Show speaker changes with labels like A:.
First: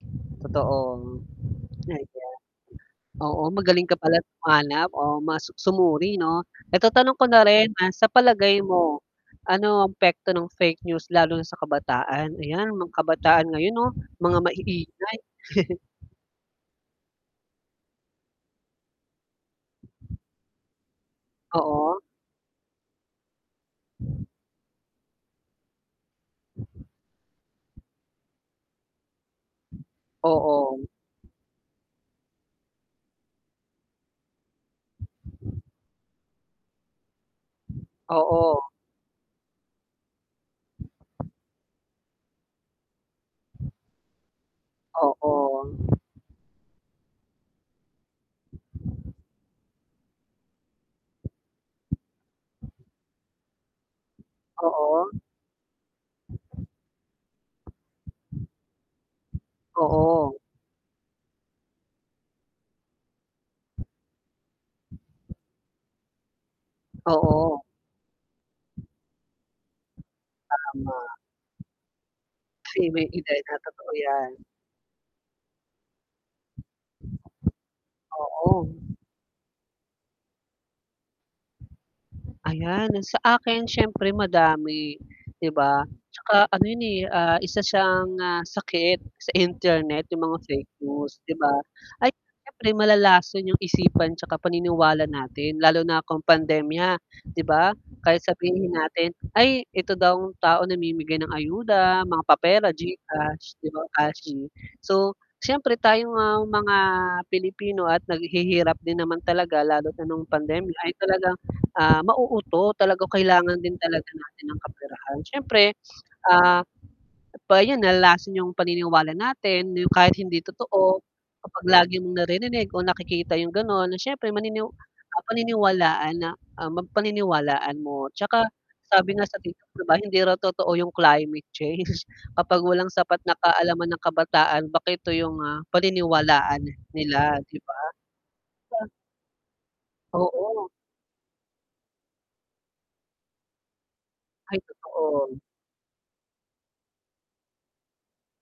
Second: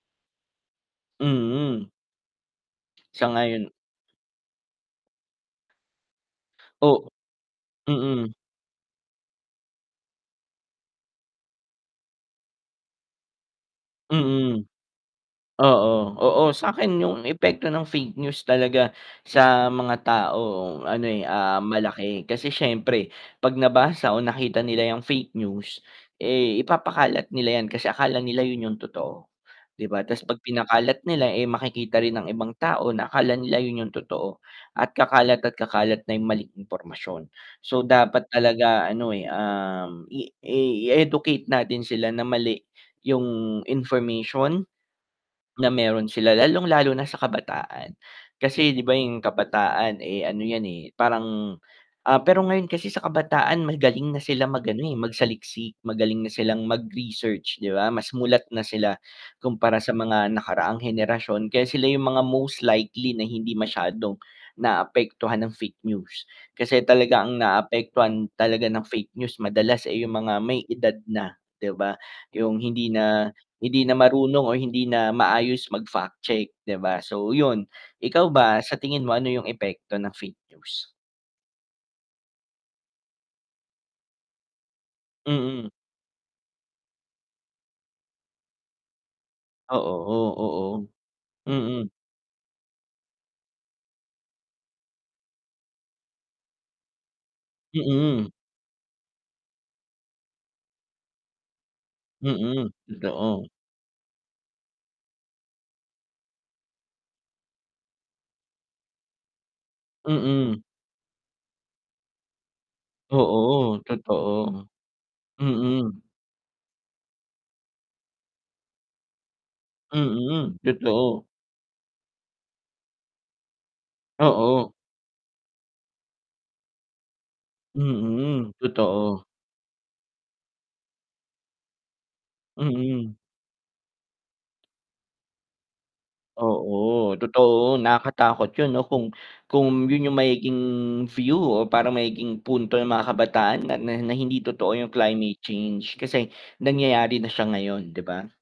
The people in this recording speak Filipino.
A: Totoong
B: Mm.
A: ayan. Oo,
B: Sang-ayon
A: magaling ka pala humanap o mas sumuri 'no? Eto
B: O
A: tanong ko na rin na sa
B: mm.
A: palagay mo, ano ang epekto ng fake news lalo na sa kabataan, ayan mga kabataan ngayon 'no mga
B: Mm.
A: maiingay.
B: Oo, oo sa'kin yung epekto ng fake news talaga sa mga tao ano, eh, ah,
A: Oo.
B: malaki kasi siyempre 'pag nabasa o nakita nila yung fake news eh, ipapakalat nila yan kasi akala nila yun yung totoo, di ba tas 'pag
A: Oo.
B: pinakalat nila eh, makikita rin ang ibang tao na akala nila yun yung totoo at kakalat at kakalat na yong maling impormasyon, so dapat
A: Oo.
B: talaga ano eh, um, i i-educate natin sila na mali yung information,
A: Oo
B: na meron sila lalong lalo na sa kabataan, kasi di ba yung kabataan eh, ano yan eh, parang ah, pero ngayon kasi sa kabataan magaling na sila mag-ano, eh,
A: Oo.
B: magsaliksik magaling na silang mag-research di ba, mas mulat na sila kumpara sa mga
A: Oo.
B: nakaraang henerasyon kaya sila yung mga most likely na hindi masyadong, naapektuhan ng fake news, kasi talaga ang
A: Oo.
B: naapektuhan talaga ng fake news madalas, eh, yung mga may edad
A: Tama.
B: na, di ba? Yung
A: Si
B: hindi
A: may
B: na
A: edad na,
B: hindi
A: totoo
B: na
A: yan.
B: marunong o hindi na maayos mag-fact check di ba so yun. Ikaw ba
A: Oo.
B: sa tingin mo ano yung epekto ng fake news?
A: Ayan, sa akin siyempre madami di
B: Mm.
A: ba tsaka ano yun, eh, isa siyang, ah, sakit sa
B: Oo,
A: internet yung mga fake
B: o oo,
A: news 'di ba,
B: mm.
A: ay siyempre malalason yung isipan tsaka paniniwala natin lalo na kung pandemya 'di ba kahit
B: Mm.
A: sabihin natin ay ito daw ang taong namimigay ng ayuda, mga papera,
B: Mm, totoo.
A: Gcash, cash, so siyempre tayong mga Pilipino at naghihirap din naman talaga lalo na nung
B: Mm.
A: pandemya ay talagang, ah, mauuto talaga kailangan din
B: Oo,
A: talaga natin ng
B: totoo.
A: kaperahan syempre,
B: Mm.
A: ah, pa yun nalalason yung paniniwala natin na yung kahit hindi
B: Mm,
A: totoo
B: totoo.
A: kapag lagi mong naririnig o nakikita yung ganon na siyempre manini
B: Oo.
A: paniniwalaan na, ang mag paniniwalaan mo tsaka
B: Mm,
A: sabi
B: totoo.
A: nga sa Tiktok di ba hindi raw totoo yung climate change kapag walang
B: Mm.
A: sapat na kaalaman ang kabataan bakit ito yung mga paniniwalaan
B: Oo,
A: nila, di ba?
B: totoo, nakatakot yun 'no kung kung yun yung magiging
A: Oo.
B: view o parang magiging punto ng mga kabataan na na na hindi
A: Ay
B: totoo yung
A: totoo.
B: climate change kasi nangyayari na siya ngayon, di ba?